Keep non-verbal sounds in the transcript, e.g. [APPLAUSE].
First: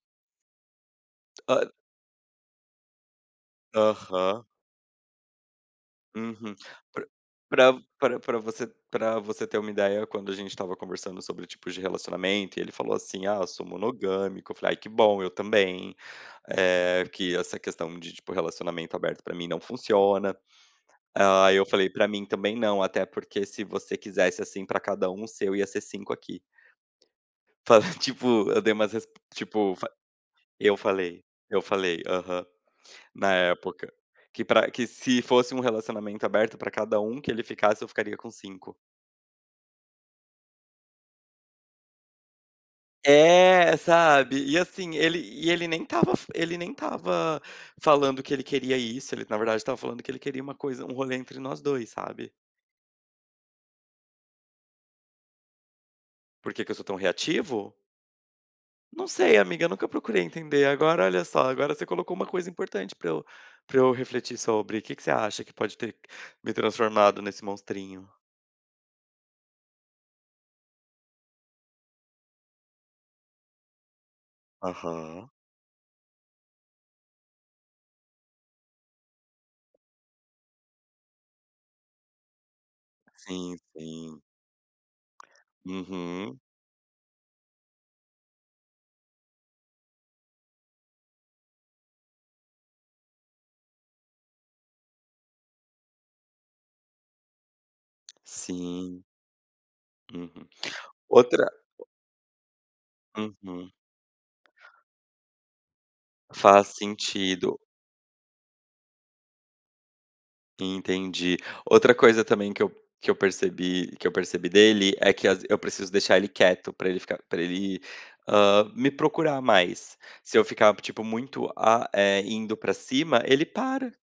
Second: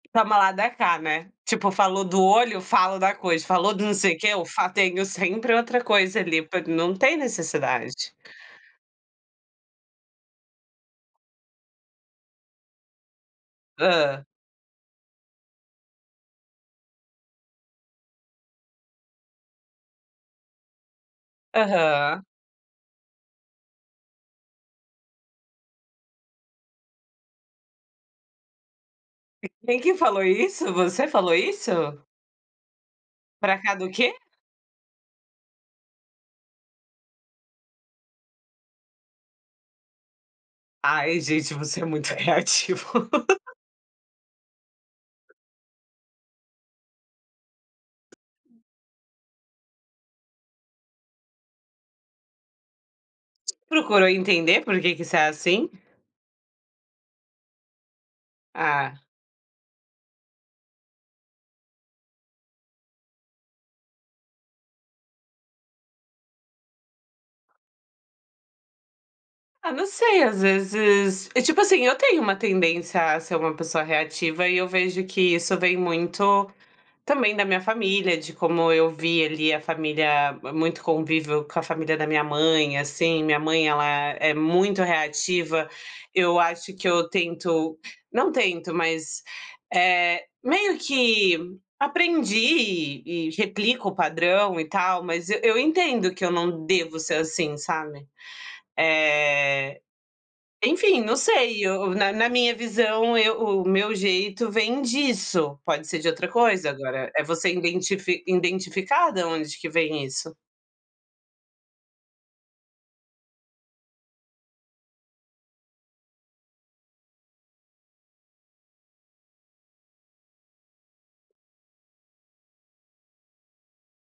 Toma lá dá cá, né, tipo Hã. falou do olho, fala da coisa, falou do não sei o que, eu Aham. fa tenho sempre outra coisa ali Uhum, p não p tem pra necessidade. pra você pra você ter uma ideia, quando a gente estava conversando, sobre tipos de relacionamento e ele falou, assim, ah, eu sou Hã. monogâmico, falei: "Ai que bom eu também," eh, que essa questão, de tipo relacionamento aberto, pra mim não funciona, hã, aí eu falei pra Aham. mim, também não, até porque se você quisesse, assim, pra cada 1 seu, ia ser 5 aqui. Falei tipo, eu dei umas resp Que tipo quem fa que falou isso? eu Você falei, falou eu isso? falei, aham, na Pra cada o época, quê? que pra que se fosse um relacionamento aberto, pra cada 1 que ele ficasse, eu ficaria com 5. Ai gente, você é muito reativo. [LAUGHS] É, sabe, e, assim, ele, e ele nem estava f ele nem estava falando, que ele queria isso, ele na verdade estava falando, que ele queria uma coisa, um rolê entre nós 2, sabe. Procurou entender, por que que você é assim? Por que que eu sou tão reativo? É. Não sei amiga, nunca procurei entender, agora olha só, agora você colocou uma coisa importante, pra eu pra eu refletir sobre. O que que você acha, que pode ter me transformado nesse "monstrinho?" Ah não sei, às vezes, e tipo, assim, eu tenho uma tendência, a ser uma pessoa reativa, e eu vejo Aham. que isso, vem muito também, da minha família, de como eu vi ali, a família muito convívio com a família, da minha mãe, assim, minha Sim mãe ela sim, é muito reativa. uhum. Eu acho que eu tento não tento mas, eh, meio que aprendi e e replico o padrão e tal, mas e eu entendo, que eu não devo ser, assim, sabe, Sim. eh, Uhum, enfim, não outra sei, o eu na na minha visão, eu o Uhum. meu jeito vem disso, pode ser de outra Faz coisa agora, é você sentido. identifi identificar da onde que vem isso. Entendi. Outra coisa também, que eu que eu percebi que eu percebi dele é que, às eu preciso deixar ele quieto, pra ele ficar pra ele, ham, me procurar mais, se eu ficar tipo, muito, hã, eh, indo pra cima, ele para.